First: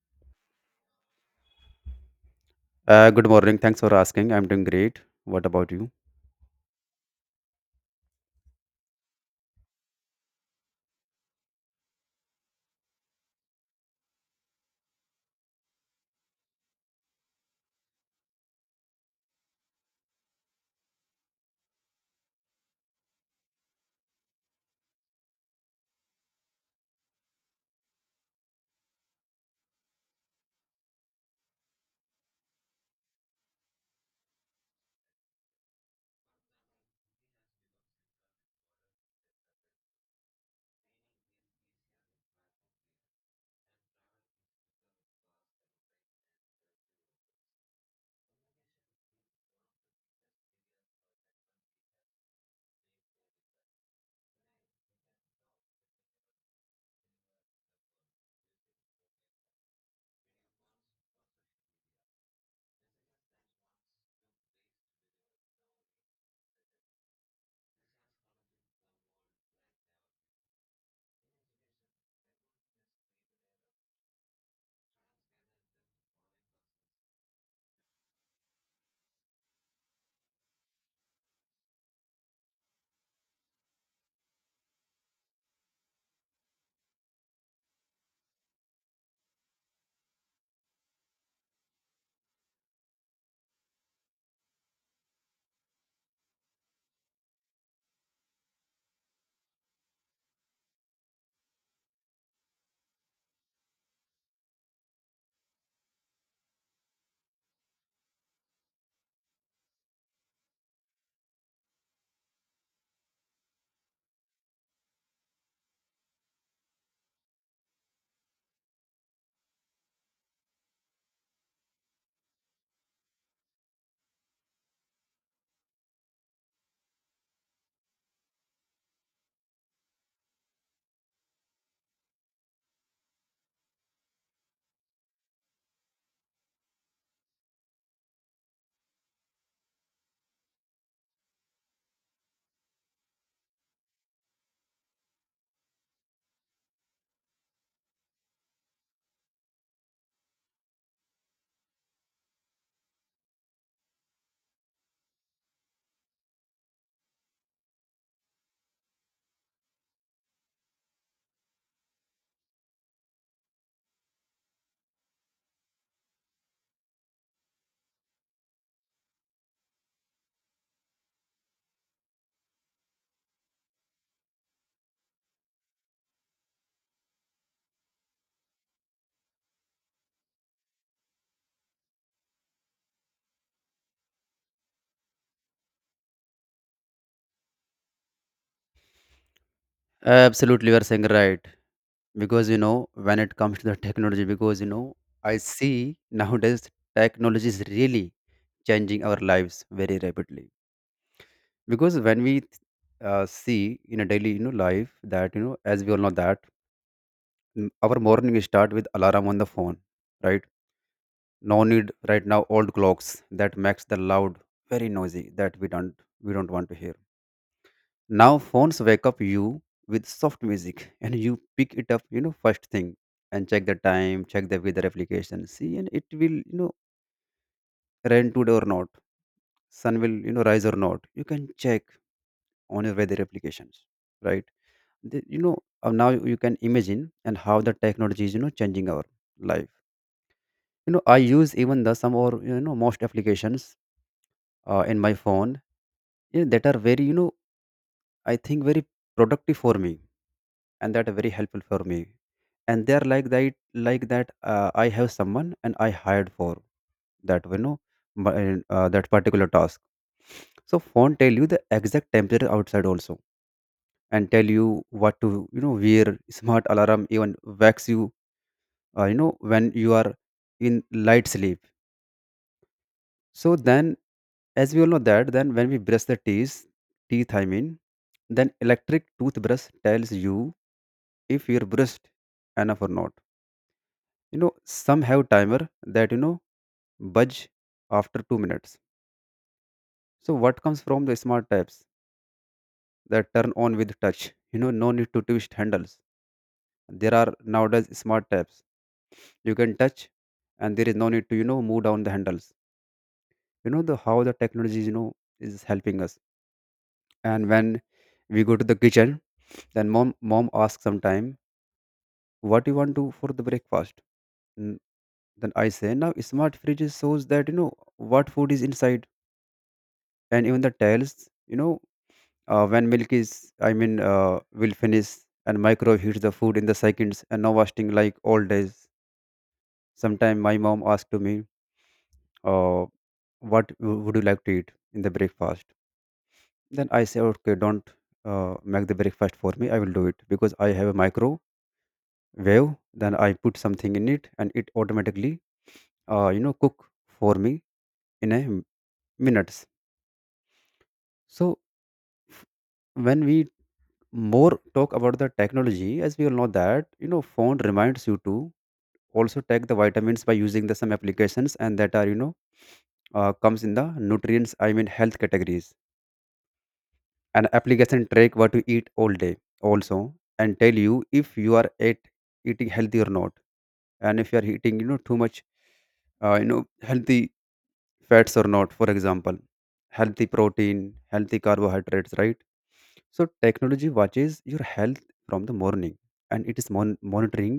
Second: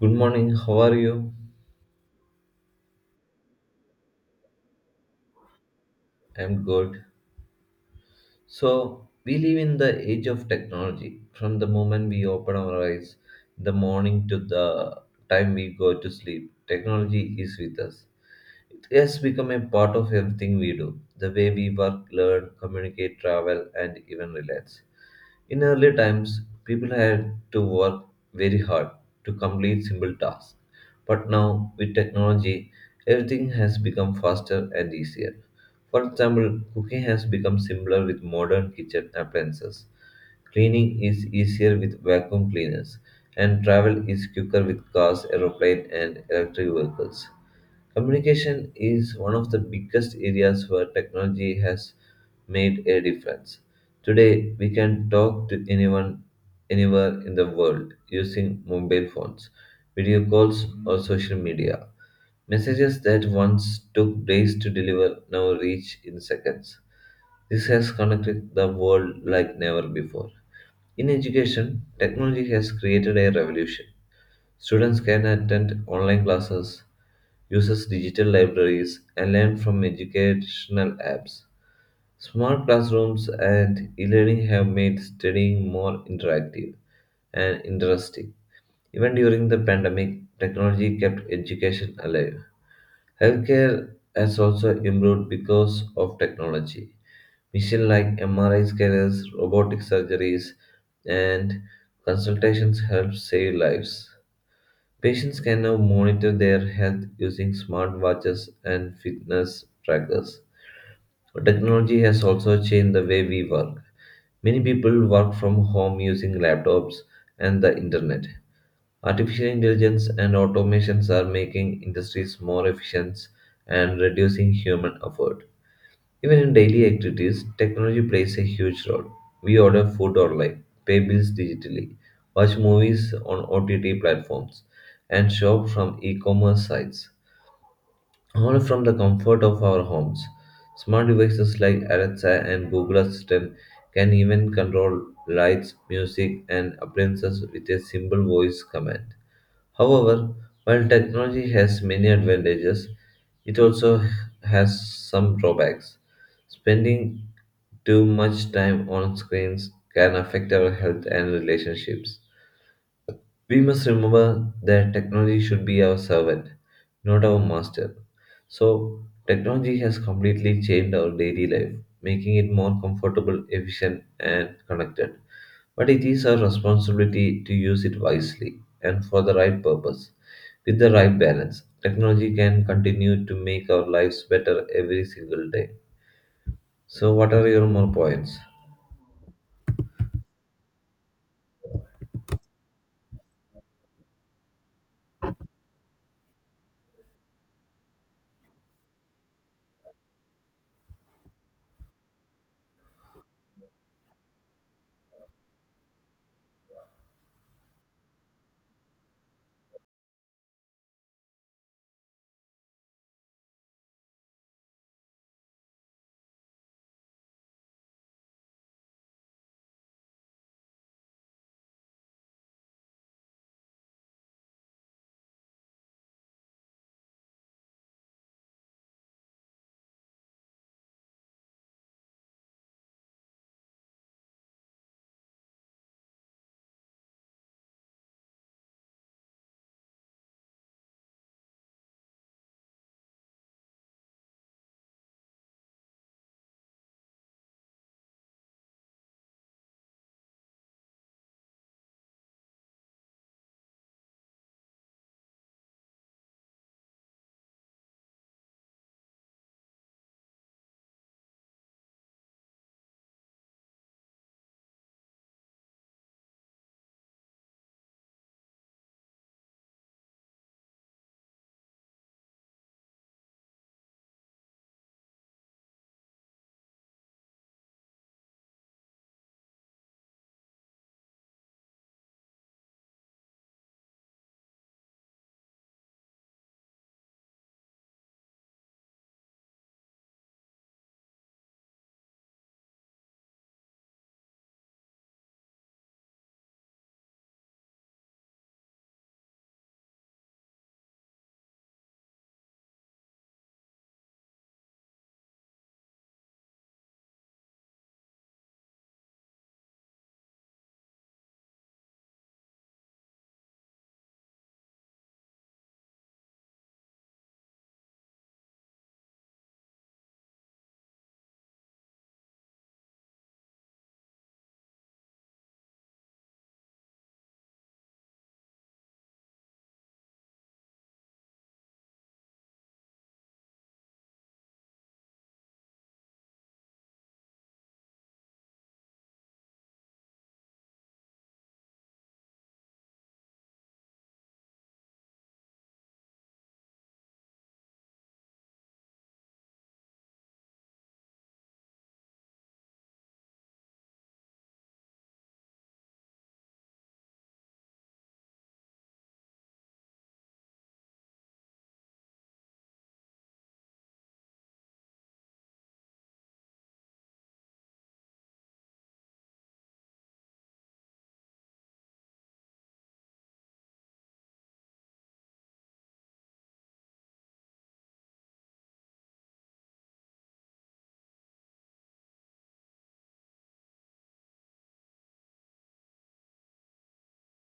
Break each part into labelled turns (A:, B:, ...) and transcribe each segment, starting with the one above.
A: Good morning, how are you?
B: Good morning. Thanks for asking. I'm doing great. What about you?
A: I'm good. So, we live in the age of technology. From the moment we open our eyes in the morning to the time we go to sleep, technology is with us. It has become a part of everything we do, the way we work, learn, communicate, travel, and even relax. In earlier times, people had to work very hard to complete simple tasks. But now, with technology, everything has become faster and easier. For example, cooking has become simpler with modern kitchen appliances. Cleaning is easier with vacuum cleaners, and travel is quicker with cars, aeroplanes, and electric vehicles. Communication is one of the biggest areas where technology has made a difference. Today, we can talk to anyone anywhere in the world using mobile phones, video calls, or social media. Messages that once took days to deliver now reach in seconds. This has connected the world like never before. In education, technology has created a revolution. Students can attend online classes, use digital libraries, and learn from educational apps. Smart classrooms and e learning have made studying more interactive and interesting. Even during the pandemic, technology kept education alive. Healthcare has also improved because of technology. Machines like MRI scanners, robotic surgeries, and consultations help save lives. Patients can now monitor their health using smartwatches and fitness trackers. Technology has also changed the way we work. Many people work from home using laptops and the internet. Artificial intelligence and automations are making industries more efficient and reducing human effort. Even in daily activities, technology plays a huge role. We order food online, pay bills digitally, watch movies on OTT platforms, and shop from e commerce sites. All from the comfort of our homes. Smart devices like Alexa and Google Assistant can even control lights, music, and appliances with a simple voice command. However, while technology has many advantages, it also has some drawbacks. Spending too much time on screens can affect our health and relationships. We must remember that technology should be our servant, not our master. So, technology has completely changed our daily life, making it more comfortable, efficient, and connected. But it is our responsibility to use it wisely and for the right purpose. With the right balance, technology can continue to make our lives better every single day. So, what are your more points?
B: Absolutely, you are saying right. Because when it comes to the technology, I see nowadays technology is really changing our lives very rapidly. Because when we see in a daily, life that as we all know that our morning start with alarm on the phone, right? No need right now old clocks that makes the loud very noisy that we don't want to hear. Now phones wake up you with soft music, and you pick it up, first thing, and check the time, check the weather application. See, and it will, rain today or not, sun will, rise or not. You can check on your weather applications, right? Now you can imagine and how the technology is, changing our life. I use even the some, or most applications in my phone, that are very, I think very productive for me, and that very helpful for me, and they are like that I have someone and I hired for that, that particular task. So phone tell you the exact temperature outside also, and tell you what to wear. Smart alarm even wakes you you know when you are in light sleep. So then, as we all know that, then when we brush the teeth, I mean, then electric toothbrush tells you if you're brushed enough or not. Some have timer that budge after 2 minutes. So what comes from the smart taps that turn on with touch, no need to twist handles. There are nowadays smart taps you can touch, and there is no need to move down the handles. The how the technology is helping us. And when we go to the kitchen, then mom asks sometime what you want to for the breakfast. Mm, then I say, now smart fridges shows that, what food is inside, and even the tails, you know when milk is, I mean, will finish. And microwave heats the food in the seconds, and no wasting like old days. Sometime my mom asked to me, uh, what would you like to eat in the breakfast? Then I say, okay, don't make the breakfast for me, I will do it because I have a microwave. Then I put something in it, and it automatically cook for me in a minutes. So f- when we more talk about the technology, as we all know that, phone reminds you to also take the vitamins by using the some applications, and that are, comes in the nutrients, I mean, health categories. An application track what you eat all day also, and tell you if you are at eating healthy or not, and if you are eating, too much, healthy fats or not, for example, healthy protein, healthy carbohydrates, right? So technology watches your health from the morning, and it is monitoring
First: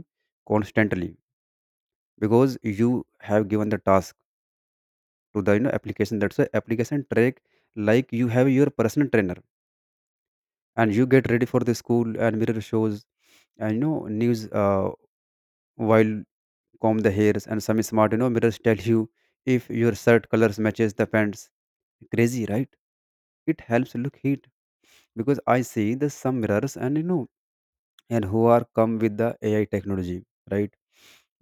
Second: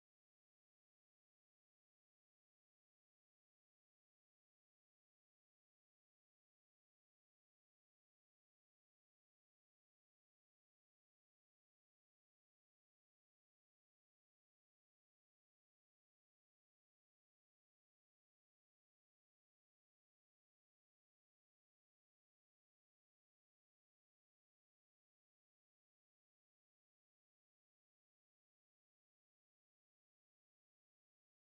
B: constantly, because you have given the task to the, application. That's why application track, like you have your personal trainer. And you get ready for the school, and mirror shows, and, news, while comb the hairs, and some smart, mirrors tell you if your shirt colors matches the pants. Crazy, right? It helps look hit, because I see the some mirrors, and, and who are come with the AI technology, right?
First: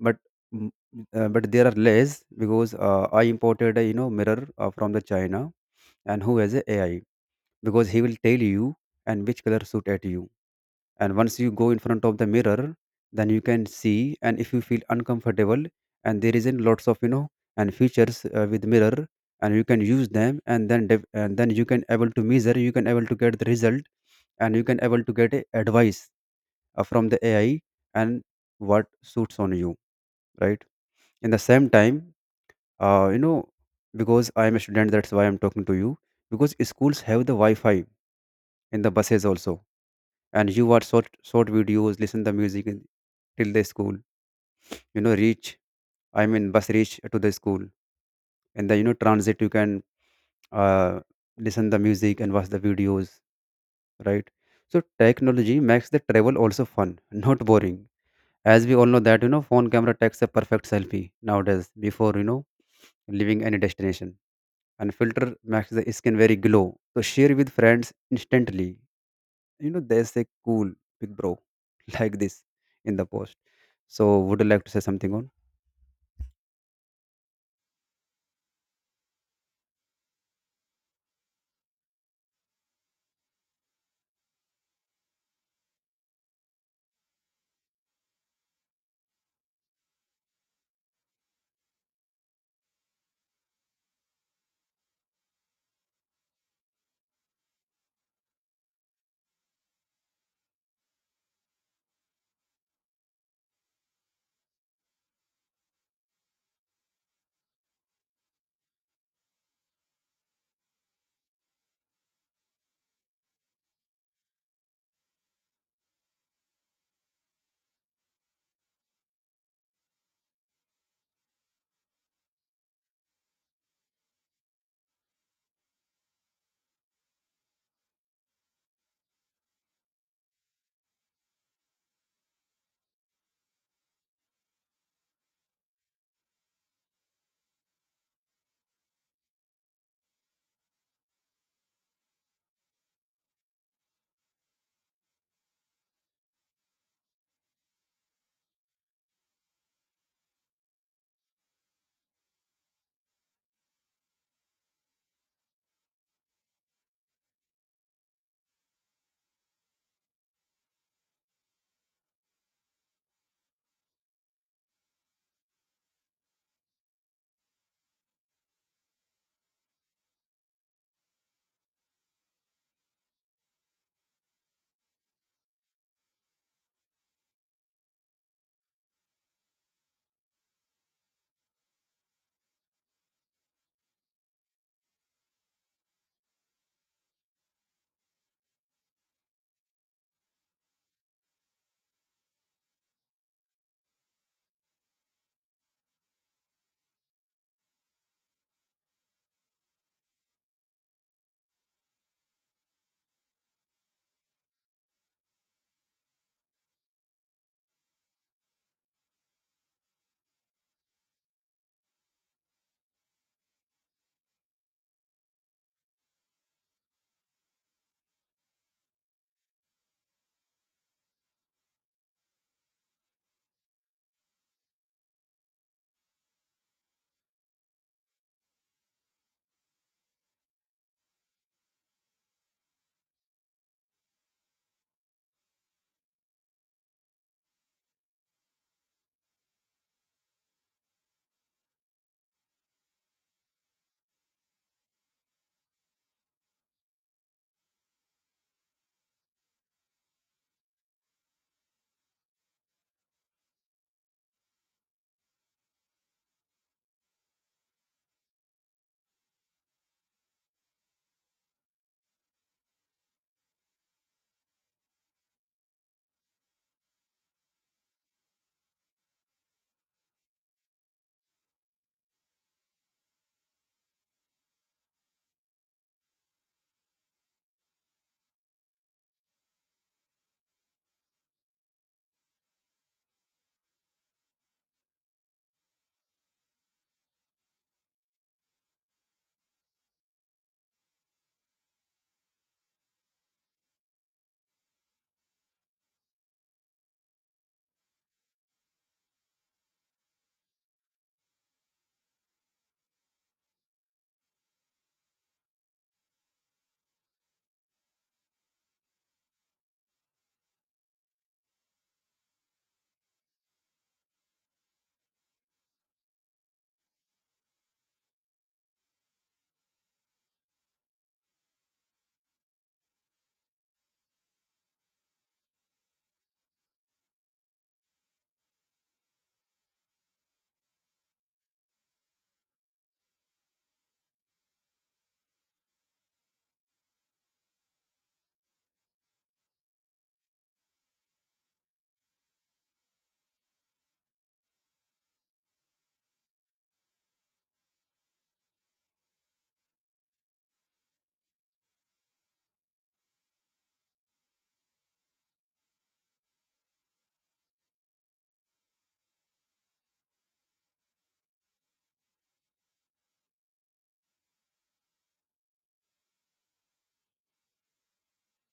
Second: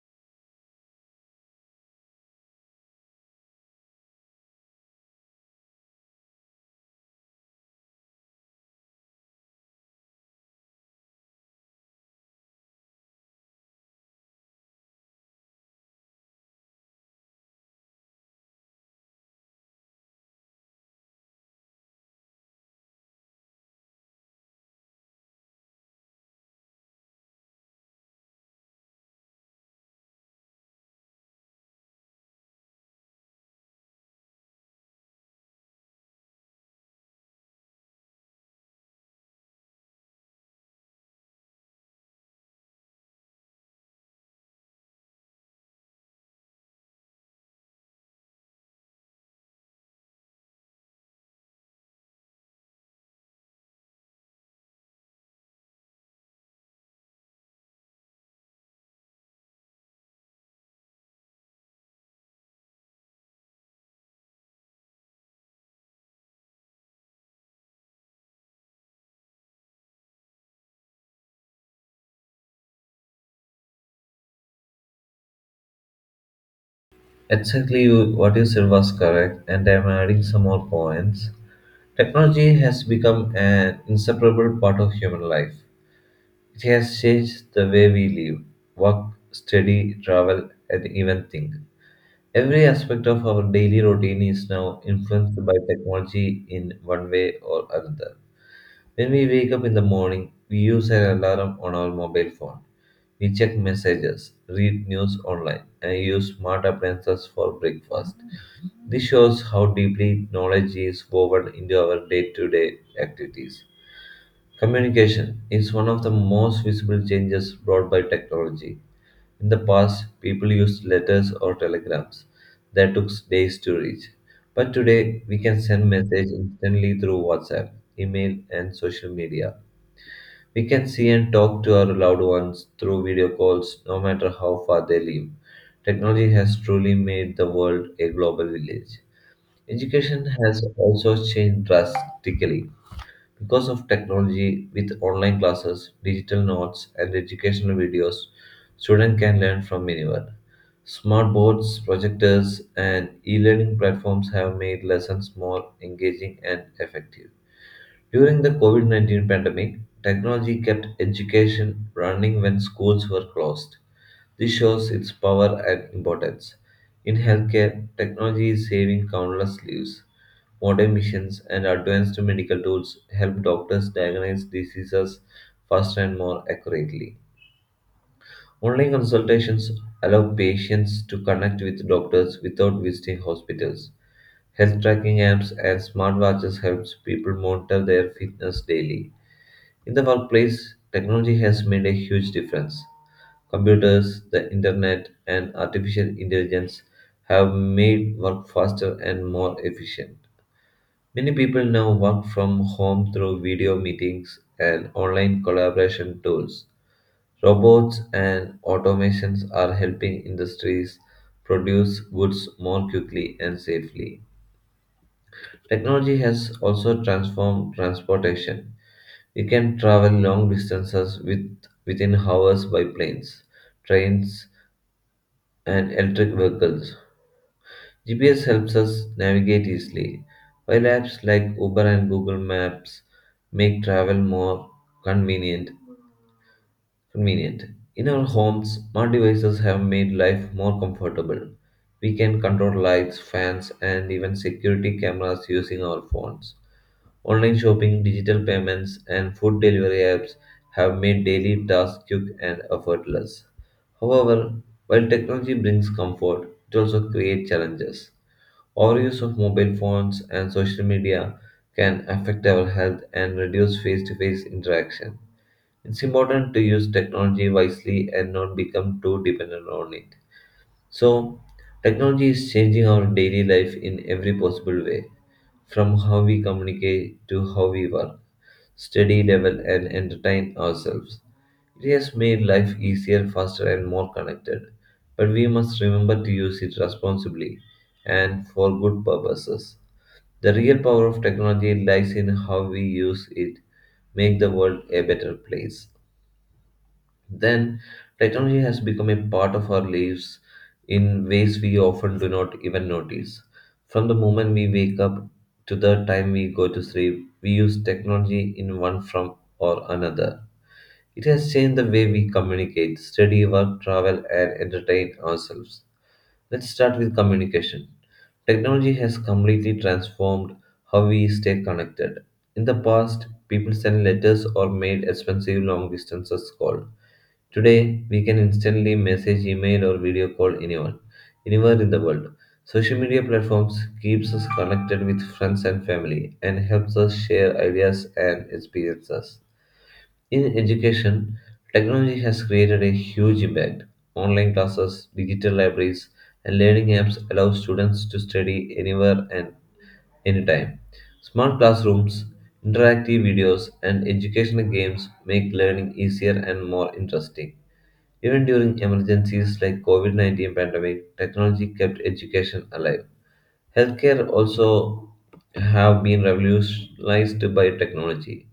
B: But mm, uh, but there are less, because I imported a, mirror from the China, and who has a AI, because he will tell you and which color suit at you. And once you go in front of the mirror, then you can see, and if you feel uncomfortable, and there is in lots of, and features, with mirror, and you can use them, and then and then you can able to measure, you can able to get the result, and you can able to get a advice from the AI, and what suits on you, right? In the same time, uh, you know because I am a student, that's why I'm talking to you. Because schools have the Wi-Fi in the buses also, and you watch short short videos, listen the music, till the school, reach, I mean bus reach to the school. And the, transit, you can uh, listen the music and watch the videos, right? So technology makes the travel also fun, not boring. As we all know that, phone camera takes a perfect selfie nowadays, before, leaving any destination. And filter makes the skin very glow, so share with friends instantly, they say, cool, big bro. Like this in the post. So would you like to say something on?
A: Exactly, what you said was correct, and I'm adding some more points. Technology has become an inseparable part of human life. It has changed the way we live, work, study, travel, and even think. Every aspect of our daily routine is now influenced by technology in one way or another. When we wake up in the morning, we use an alarm on our mobile phone. We check messages, read news online, and use smart appliances for breakfast. This shows how deeply knowledge is woven into our day to day activities. Communication is one of the most visible changes brought by technology. In the past, people used letters or telegrams that took days to reach. But today, we can send messages instantly through WhatsApp, email, and social media. We can see and talk to our loved ones through video calls, no matter how far they live. Technology has truly made the world a global village. Education has also changed drastically. Because of technology, with online classes, digital notes, and educational videos, students can learn from anywhere. Smart boards, projectors, and e learning platforms have made lessons more engaging and effective. During the COVID-19 pandemic, technology kept education running when schools were closed. This shows its power and importance. In healthcare, technology is saving countless lives. Modern machines and advanced medical tools help doctors diagnose diseases faster and more accurately. Online consultations allow patients to connect with doctors without visiting hospitals. Health tracking apps and smartwatches helps people monitor their fitness daily. In the workplace, technology has made a huge difference. Computers, the internet, and artificial intelligence have made work faster and more efficient. Many people now work from home through video meetings and online collaboration tools. Robots and automations are helping industries produce goods more quickly and safely. Technology has also transformed transportation. We can travel long distances within hours by planes, trains, and electric vehicles. GPS helps us navigate easily, while apps like Uber and Google Maps make travel more convenient. Convenient. In our homes, smart devices have made life more comfortable. We can control lights, fans, and even security cameras using our phones. Online shopping, digital payments, and food delivery apps have made daily tasks quick and effortless. However, while technology brings comfort, it also creates challenges. Overuse of mobile phones and social media can affect our health and reduce face to face interaction. It's important to use technology wisely and not become too dependent on it. So, technology is changing our daily life in every possible way, from how we communicate to how we work, study, level, and entertain ourselves. It has made life easier, faster, and more connected. But we must remember to use it responsibly and for good purposes. The real power of technology lies in how we use it, make the world a better place. Then, technology has become a part of our lives in ways we often do not even notice. From the moment we wake up to the time we go to sleep, we use technology in one form or another. It has changed the way we communicate, study, work, travel, and entertain ourselves. Let's start with communication. Technology has completely transformed how we stay connected. In the past, people sent letters or made expensive long distance calls. Today, we can instantly message, email, or video call anyone, anywhere in the world. Social media platforms keeps us connected with friends and family and helps us share ideas and experiences. In education, technology has created a huge impact. Online classes, digital libraries, and learning apps allow students to study anywhere and anytime. Smart classrooms, interactive videos, and educational games make learning easier and more interesting. Even during emergencies like COVID-19 pandemic, technology kept education alive. Healthcare also have been revolutionized by technology.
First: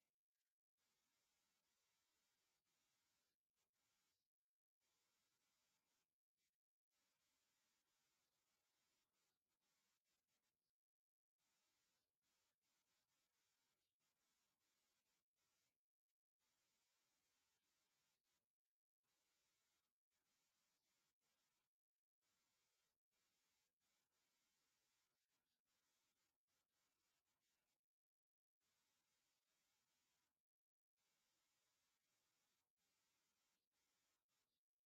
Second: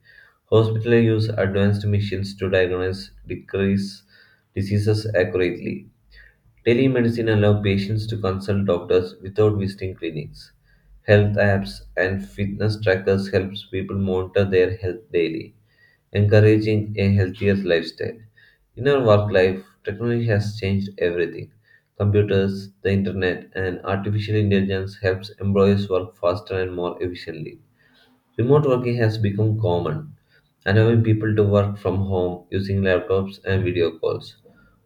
A: Hospitals use advanced machines to diagnose decrease diseases accurately. Telemedicine allows patients to consult doctors without visiting clinics. Health apps and fitness trackers helps people monitor their health daily, encouraging a healthier lifestyle. In our work life, technology has changed everything. Computers, the internet, and artificial intelligence helps employees work faster and more efficiently. Remote working has become common, allowing people to work from home using laptops and video calls.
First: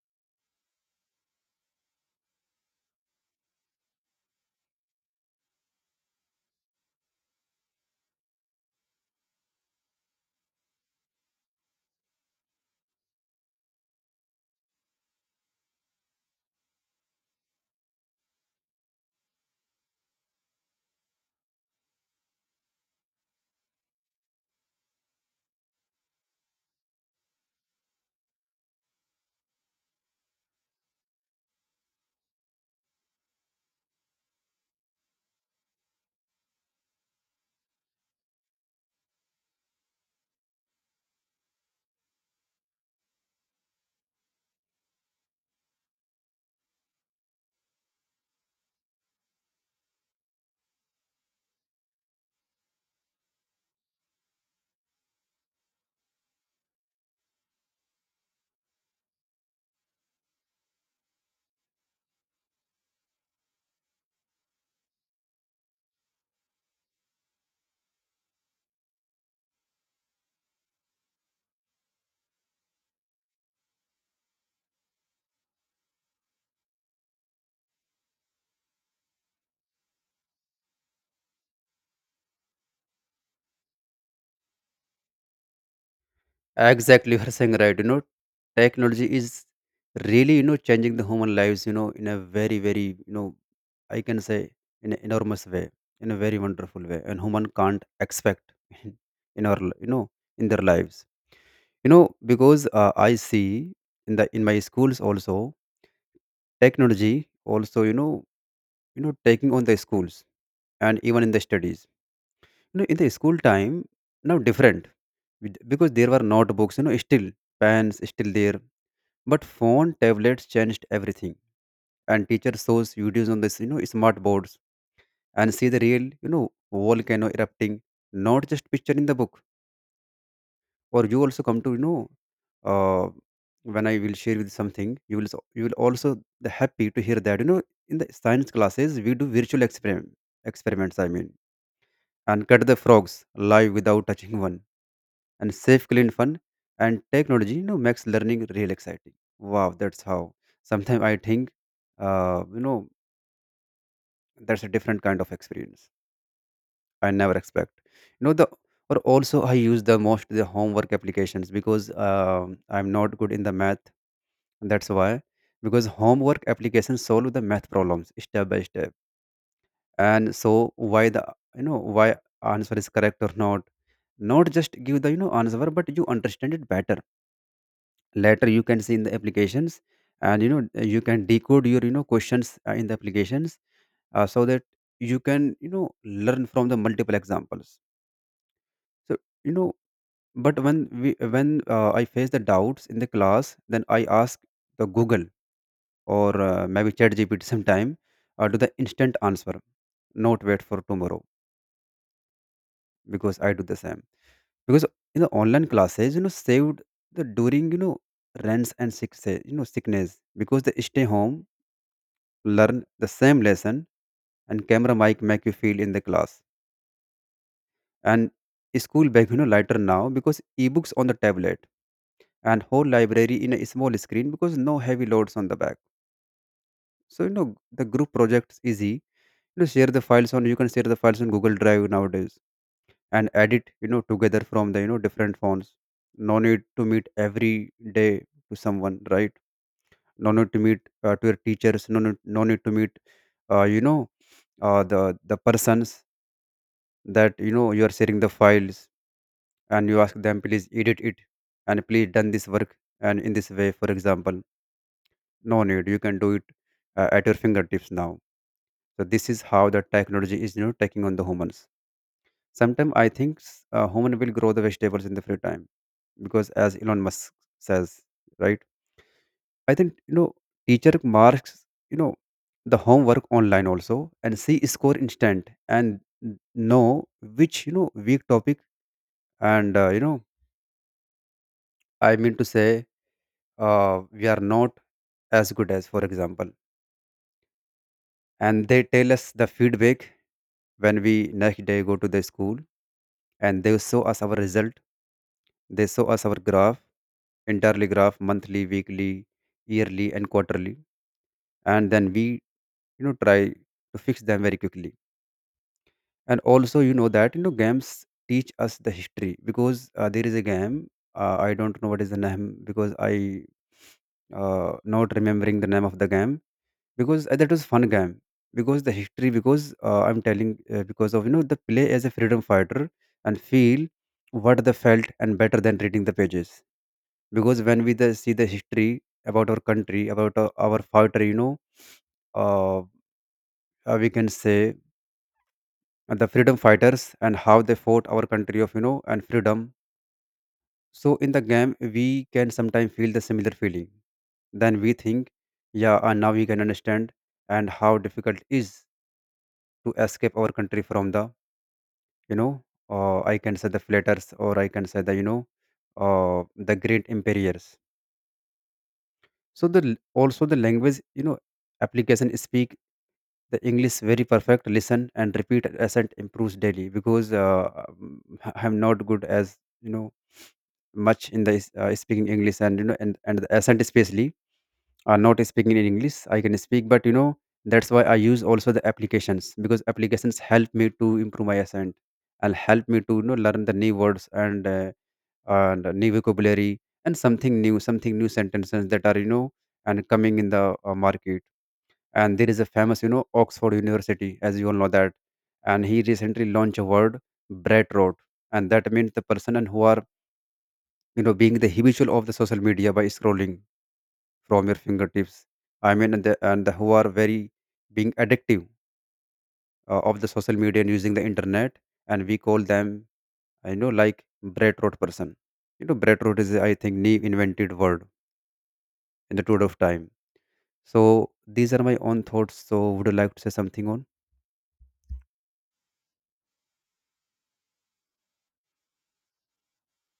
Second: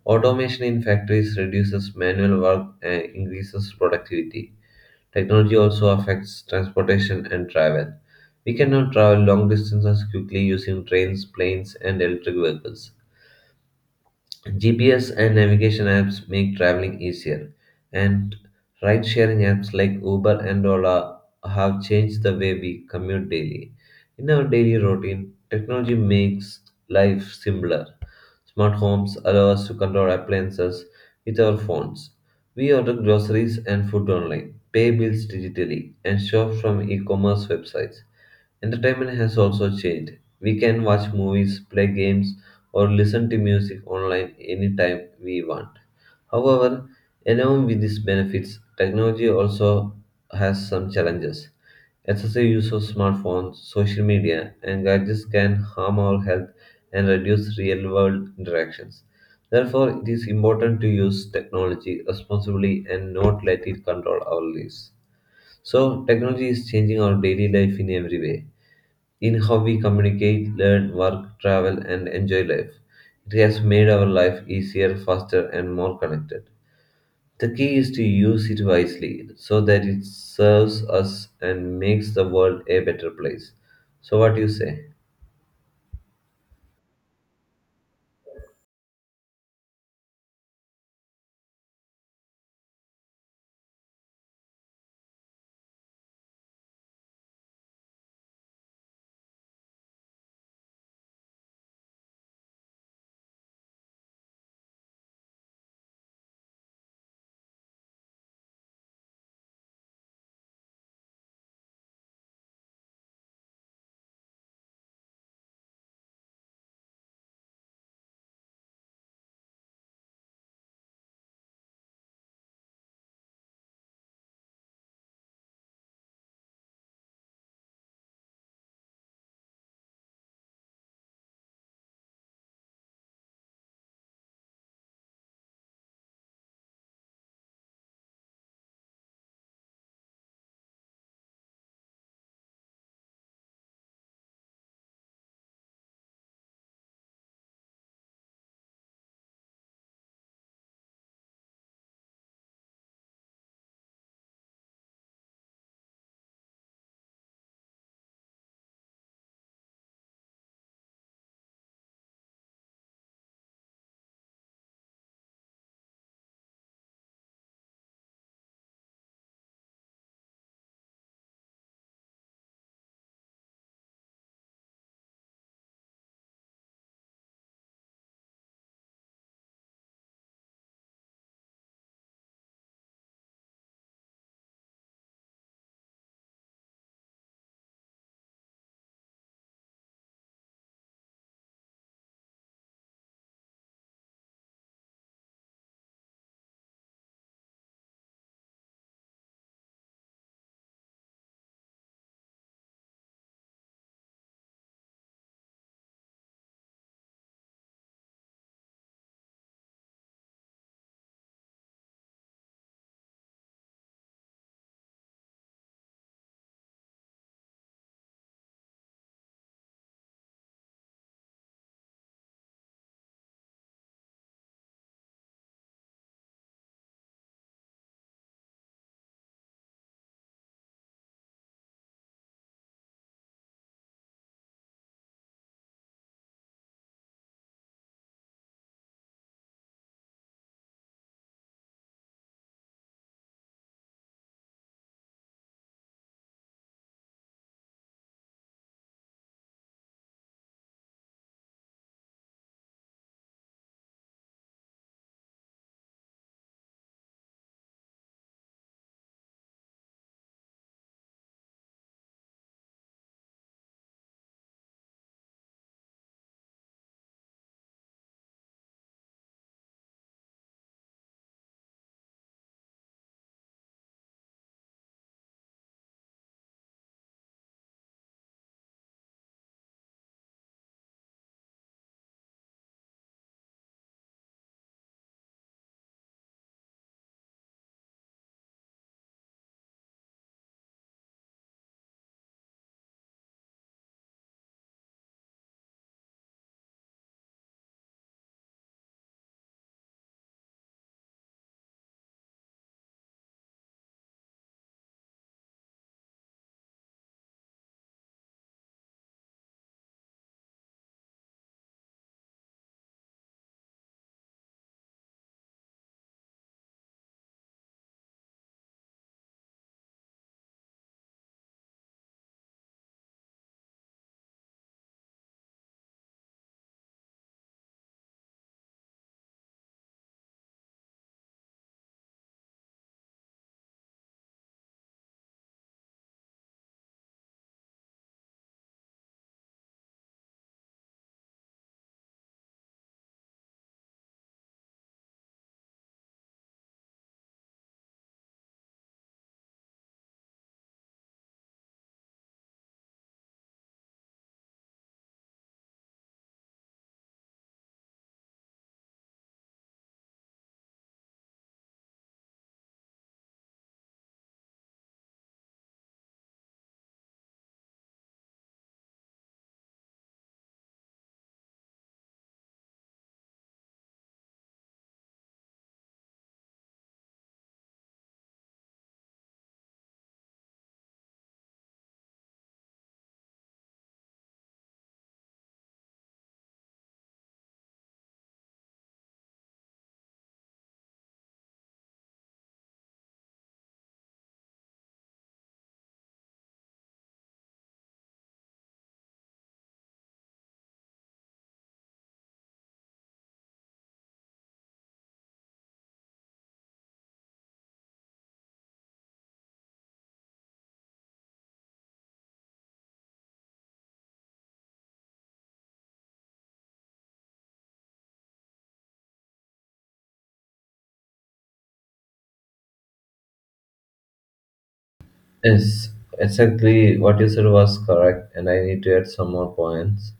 A: Automation in factories reduces manual work and increases productivity. Technology also affects transportation and travel. We can now travel long distances quickly using trains, planes, and electric vehicles. GPS and navigation apps make traveling easier, and ride sharing apps like Uber and Ola have changed the way we commute daily. In our daily routine, technology makes life simpler. Smart homes allow us to control appliances with our phones. We order groceries and food online, pay bills digitally, and shop from e commerce websites. Entertainment has also changed. We can watch movies, play games, or listen to music online anytime we want. However, along with these benefits, technology also has some challenges. Excessive use of smartphones, social media, and gadgets can harm our health and reduce real world interactions. Therefore, it is important to use technology responsibly and not let it control our lives. So, technology is changing our daily life in every way, in how we communicate, learn, work, travel, and enjoy life. It has made our life easier, faster, and more connected. The key is to use it wisely so that it serves us and makes the world a better place. So, what do you say?
B: Exactly, you're saying right, technology is really, changing the human lives, in a very very, I can say, in an enormous way, in a very wonderful way, and human can't expect, in our in their lives, you know because I see in my schools also. Technology also, taking on the schools, and even in the studies. In the school time, now different, because there were notebooks, still pens, still there. But phone, tablets changed everything, and teacher shows videos on this, smart boards, and see the real, volcano erupting, not just picture in the book. Or you also come to, uh, when I will share with something, you will you will also the happy to hear that, in the science classes we do virtual experiments. I mean, and cut the frogs live without touching one, and safe, clean, fun, and technology, makes learning real exciting. Wow, that's how. Sometimes I think, uh, you know, that's a different kind of experience. I never expect. You know the or also I use the most the homework applications, because I'm not good in the math. That's why, because homework applications solve the math problems step by step, and so why the, why answer is correct or not, not just give the, answer, but you understand it better. Later you can see in the applications, and, you can decode your, questions in the applications, so that you can, learn from the multiple examples. So, you know but when I face the doubts in the class, then I ask the Google, or maybe Chat GPT sometime, to the instant answer, not wait for tomorrow. Because I do the same, because in the online classes, saved the during, rents and sick, say, sickness, because they stay home, learn the same lesson. And camera mic make you feel in the class. And school bag, lighter now, because ebooks on the tablet, and whole library in a small screen, because no heavy loads on the back. So, the group projects easy, share the files on you can share the files on Google Drive nowadays, and edit, together from the, different phones. No need to meet every day to someone, right? No need to meet, to your teachers, no need, no need to meet, uh, you know the persons that, you are sharing the files, and you ask them, please edit it, and please done this work, and in this way, for example, no need, you can do it at your fingertips now. So this is how the technology is, taking on the humans. Sometimes I think, human will grow the vegetables in the free time, because as Elon Musk says, right? I think, teacher marks, you know the homework online also, and see score instant, and know which, weak topic, and I mean to say, we are not as good as, for example. And they tell us the feedback when we next day go to the school, and they show us our result, they show us our graph, entirely graph, monthly, weekly, yearly, and quarterly. And then we, try to fix them very quickly. And also, that, games teach us the history, because there is a game, I don't know what is the name because I not remembering the name of the game because that was fun game because the history because I'm telling because of you know the play as a freedom fighter and feel what they felt and better than reading the pages because when we see the history about our country about our fighter you know uh, we can say and the freedom fighters and how they fought our country of you know and freedom. So in the game we can sometimes feel the similar feeling, then we think, yeah, and now we can understand and how difficult is to escape our country from the you know I can say the flatters or I can say the you know uh, the great empires. So also the language, you know, application speak the English very perfect, listen and repeat, accent improves daily because I'm not good as you know much in the speaking English and you know and the accent especially are not speaking in English. I can speak but you know that's why I use also the applications because applications help me to improve my accent and help me to you know learn the new words and new vocabulary and something new, something new sentences that are you know and coming in the market. And there is a famous you know Oxford University as you all know that, and he recently launched a word, bread rot, and that means the person and who are you know being the habitual of the social media by scrolling from your fingertips. I mean and the who are very being addictive of the social media and using the internet, and we call them, I know, like bread rot person. You know bread rot is I think new invented word in the tour of time. So these are my own thoughts. So would you like to say something on?
A: Yes, exactly what you said was correct, and I need to add some more points.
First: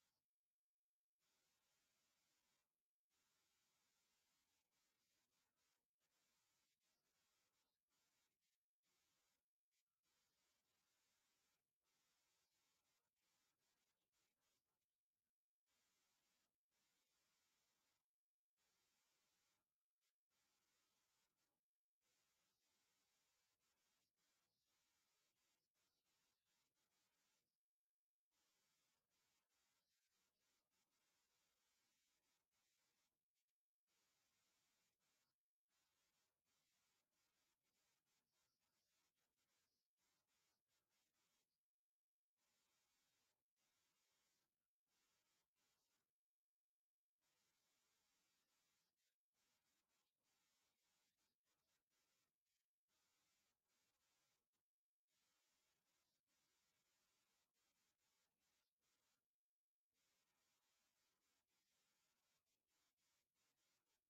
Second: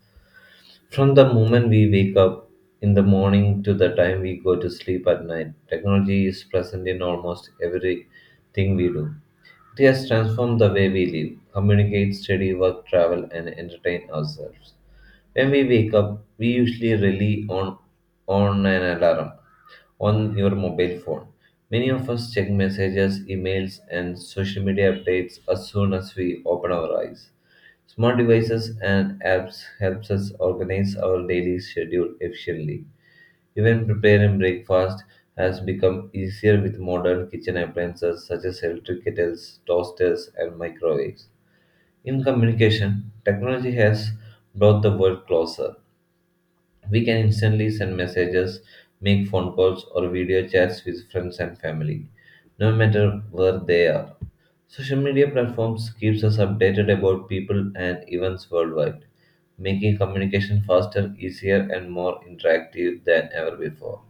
A: From the moment we wake up in the morning to the time we go to sleep at night, technology is present in almost everything we do. It has transformed the way we live, communicate, study, work, travel, and entertain ourselves. When we wake up, we usually rely on an alarm on your mobile phone. Many of us check messages, emails, and social media updates as soon as we open our eyes. Smart devices and apps helps us organize our daily schedule efficiently. Even preparing breakfast has become easier with modern kitchen appliances such as electric kettles, toasters, and microwaves. In communication, technology has brought the world closer. We can instantly send messages, make phone calls, or video chats with friends and family, no matter where they are. Social media platforms keeps us updated about people and events worldwide, making communication faster, easier, and more interactive than ever before.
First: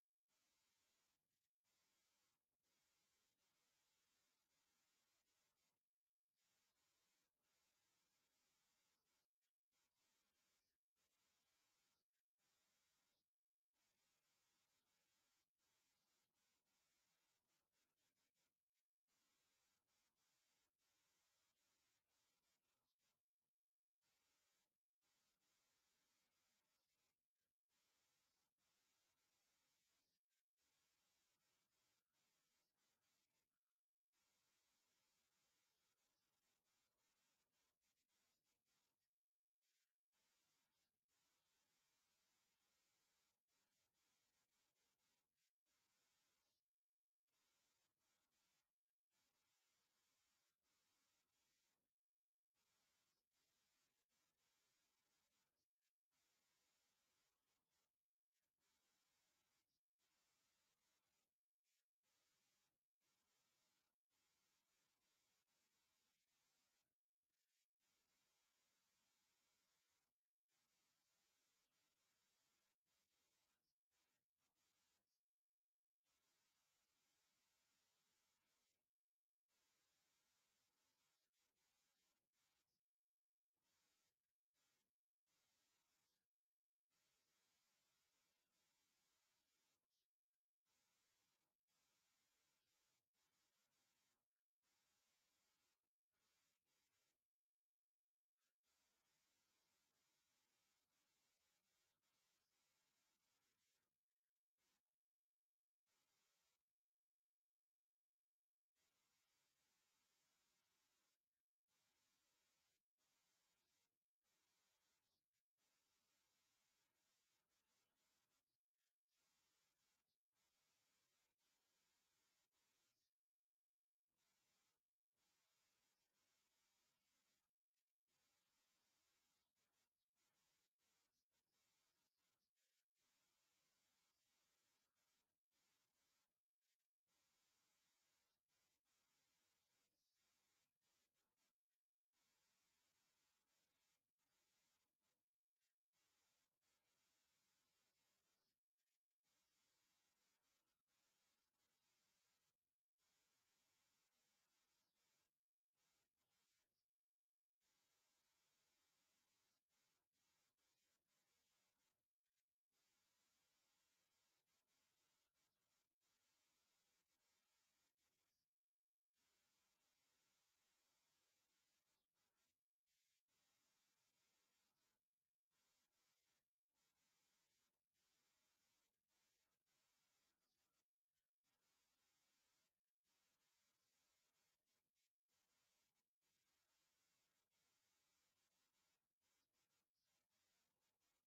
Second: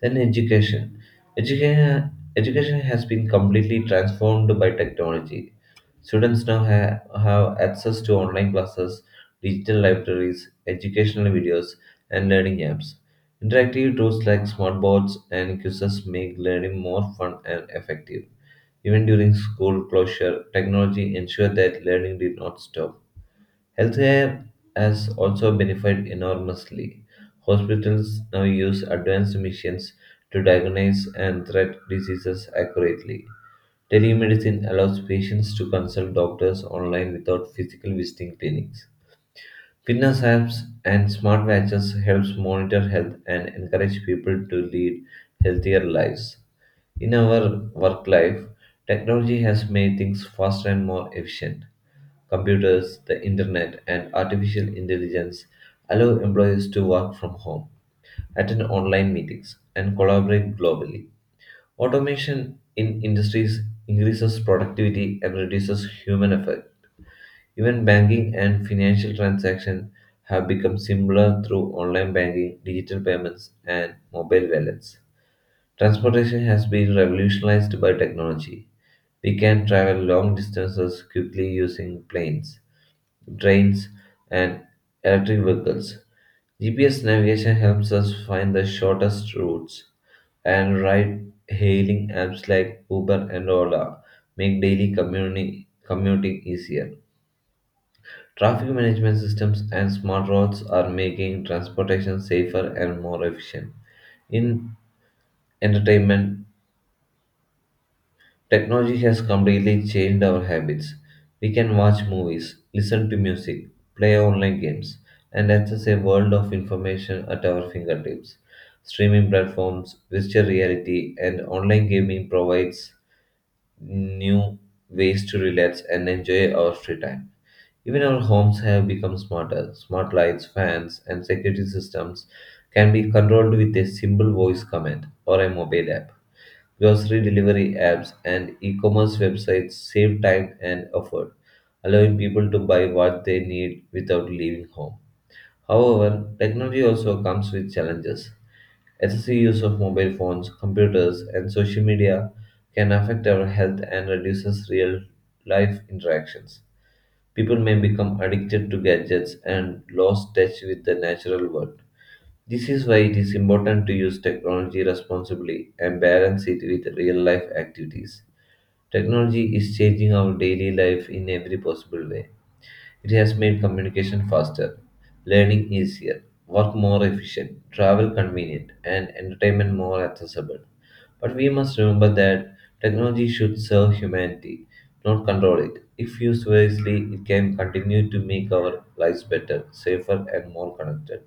A: Then education. Education, education has been completely transformed by technology. Students now have access to online classes, digital libraries, educational videos, and learning apps. Interactive tools like smartboards and quizzes make learning more fun and effective. Even during school closure, technology ensured that learning did not stop. Healthcare has also benefited enormously. Hospitals now use advanced machines to diagnose and treat diseases accurately. Telemedicine allows patients to consult doctors online without physically visiting clinics. Fitness apps and smart watches helps monitor health and encourage people to lead healthier lives. In our work life, technology has made things faster and more efficient. Computers, the internet, and artificial intelligence allow employees to work from home, attend online meetings, and collaborate globally. Automation in industries increases productivity and reduces human effort. Even banking and financial transactions have become simpler through online banking, digital payments, and mobile wallets. Transportation has been revolutionized by technology. We can travel long distances quickly using planes, trains, and electric vehicles. GPS navigation helps us find the shortest routes, and ride hailing apps like Uber and Ola make daily commuting easier. Traffic management systems and smart roads are making transportation safer and more efficient. In entertainment, technology has completely changed our habits. We can watch movies, listen to music, play online games, and access a world of information at our fingertips. Streaming platforms, virtual reality, and online gaming provides new ways to relax and enjoy our free time. Even our homes have become smarter. Smart lights, fans, and security systems can be controlled with a simple voice command or a mobile app. Grocery delivery apps and e commerce websites save time and effort, allowing people to buy what they need without leaving home. However, technology also comes with challenges. Excessive use of mobile phones, computers, and social media can affect our health and reduces real life interactions. People may become addicted to gadgets and lost touch with the natural world. This is why it is important to use technology responsibly and balance it with real life activities. Technology is changing our daily life in every possible way. It has made communication faster, learning easier, work more efficient, travel convenient, and entertainment more accessible. But we must remember that technology should serve humanity, not control it. If used wisely, it can continue to make our lives better, safer, and more connected.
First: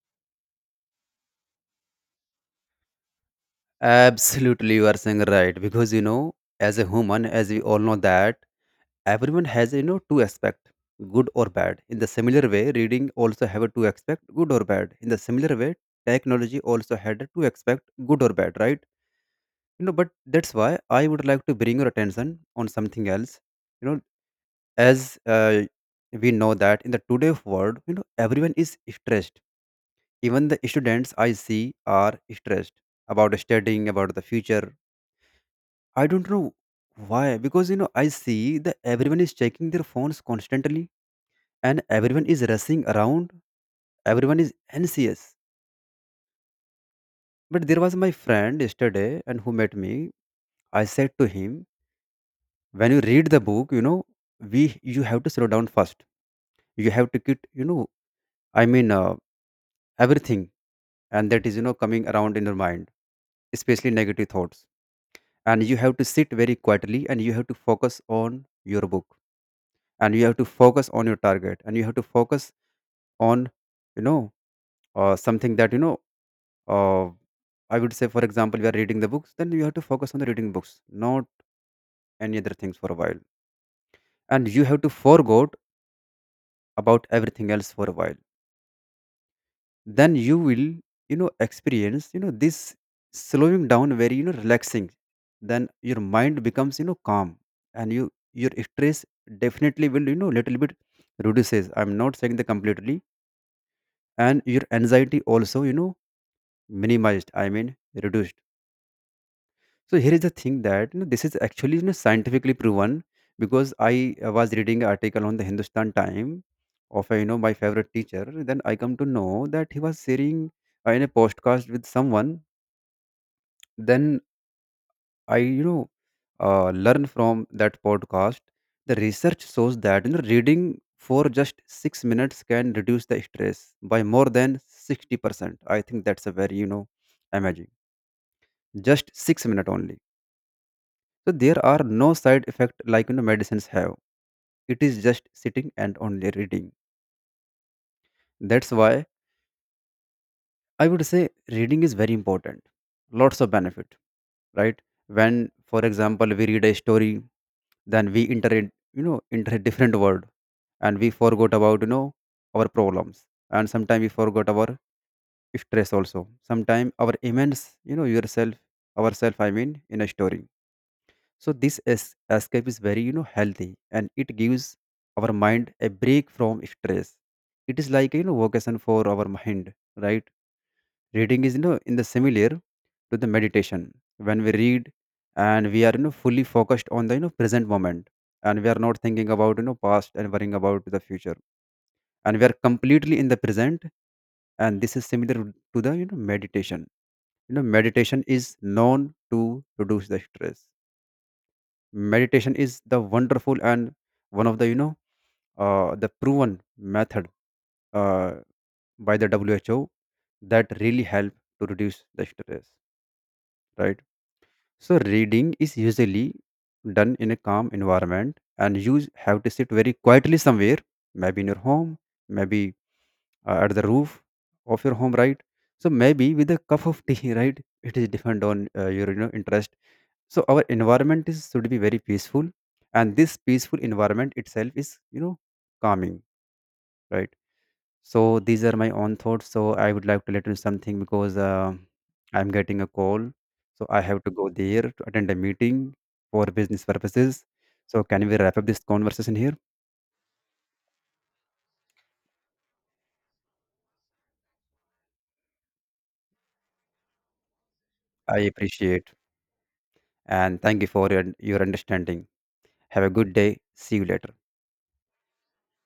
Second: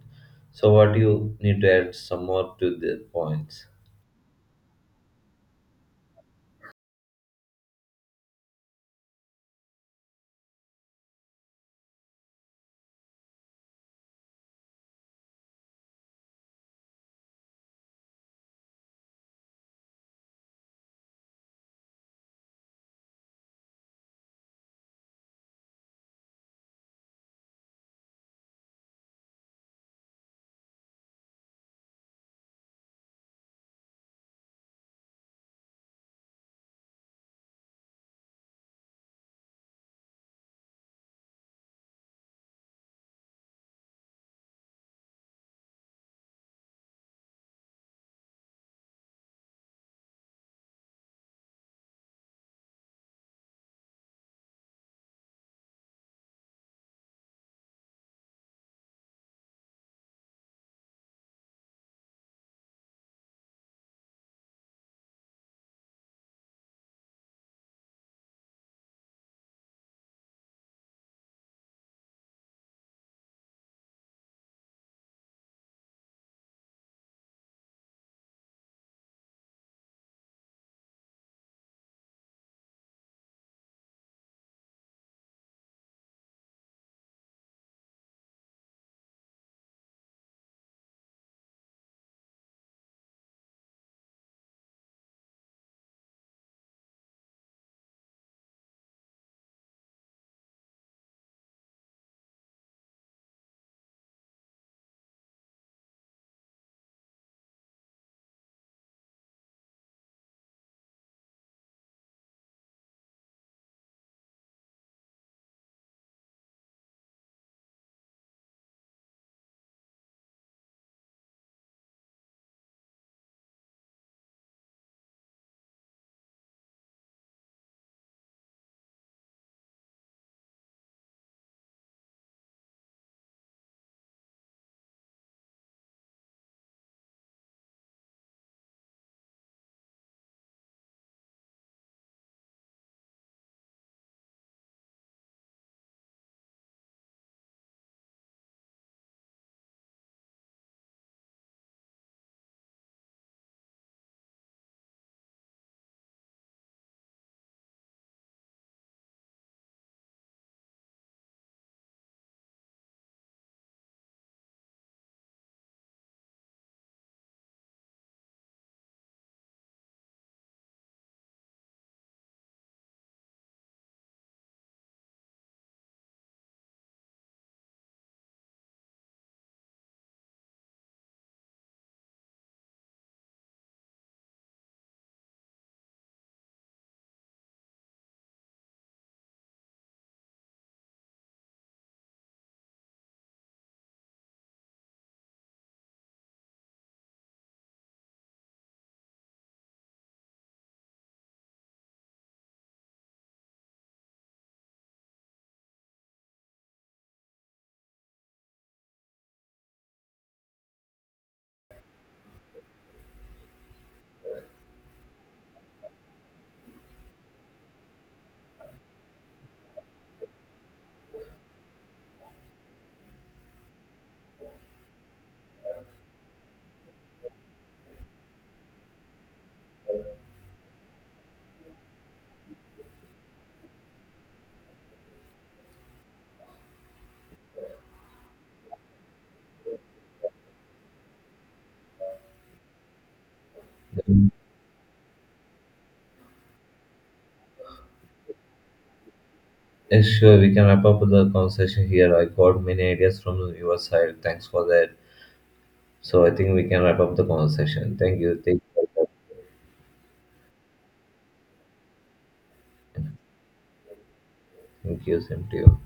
A: So, what do you need to add some more to the points?
B: Absolutely, you are saying right because you know, as a human, as we all know that everyone has you know two aspect, good or bad. In the similar way, reading also have a two aspect, good or bad. In the similar way, technology also had a two aspect, good or bad, right? You know, but that's why I would like to bring your attention on something else. You know, as we know that in the today of world, you know, everyone is stressed. Even the students I see are stressed about studying, about the future. I don't know why, because you know, I see that everyone is checking their phones constantly and everyone is rushing around, everyone is anxious. But there was my friend yesterday and who met me. I said to him, when you read the book, you know, we you have to slow down first. You have to get, you know, I mean, everything, and that is, you know, coming around in your mind, especially negative thoughts, and you have to sit very quietly and you have to focus on your book, and you have to focus on your target, and you have to focus on you know something that you know uh, I would say for example we are reading the books, then you have to focus on the reading books, not any other things for a while, and you have to forget about everything else for a while. Then you will you know experience you know this slowing down, very you know relaxing. Then your mind becomes you know calm, and you your stress definitely will you know little bit reduces, I'm not saying the completely, and your anxiety also you know minimized, I mean reduced. So here is the thing that you know, this is actually you know, scientifically proven because I was reading an article on the Hindustan Time of you know my favorite teacher. Then I come to know that he was sharing in a podcast with someone, then I you know learn from that podcast the research shows that you know reading for just 6 minutes can reduce the stress by more than 60%. I think that's a very you know amazing, just 6 minutes only. So there are no side effect like you know medicines have, it is just sitting and only reading. That's why I would say reading is very important, lots of benefit, right? When, for example, we read a story, then we enter it, you know, enter a different world, and we forgot about, you know, our problems. And sometimes we forgot our stress also. Sometimes our immense, you know, yourself, ourself, I mean, in a story. So this escape is very, you know, healthy, and it gives our mind a break from stress. It is like, you know, vocation for our mind, right? Reading is you know, in the similar to the meditation. When we read, and we are you know, fully focused on the you know, present moment, and we are not thinking about you know past and worrying about the future, and we are completely in the present, and this is similar to the you know meditation. You know meditation is known to reduce the stress. Meditation is the wonderful and one of the you know the proven method uh, by the who that really help to reduce the stress, right? So reading is usually done in a calm environment, and you have to sit very quietly somewhere, maybe in your home, maybe at the roof of your home, right? So maybe with a cup of tea, right? It is depend on your you know interest. So our environment is should be very peaceful, and this peaceful environment itself is you know calming, right? So these are my own thoughts. So I would like to let you something because I'm getting a call. So I have to go there to attend a meeting for business purposes. So can we wrap up this conversation here?
A: Yes, sure, we can wrap up the conversation here. I got many ideas from your side. Thanks for that. So I think we can wrap up the conversation. Thank you.
B: I
A: Take care.
B: appreciate and thank you for your understanding. Have a good day. See you later.
A: Thank you. Same to you.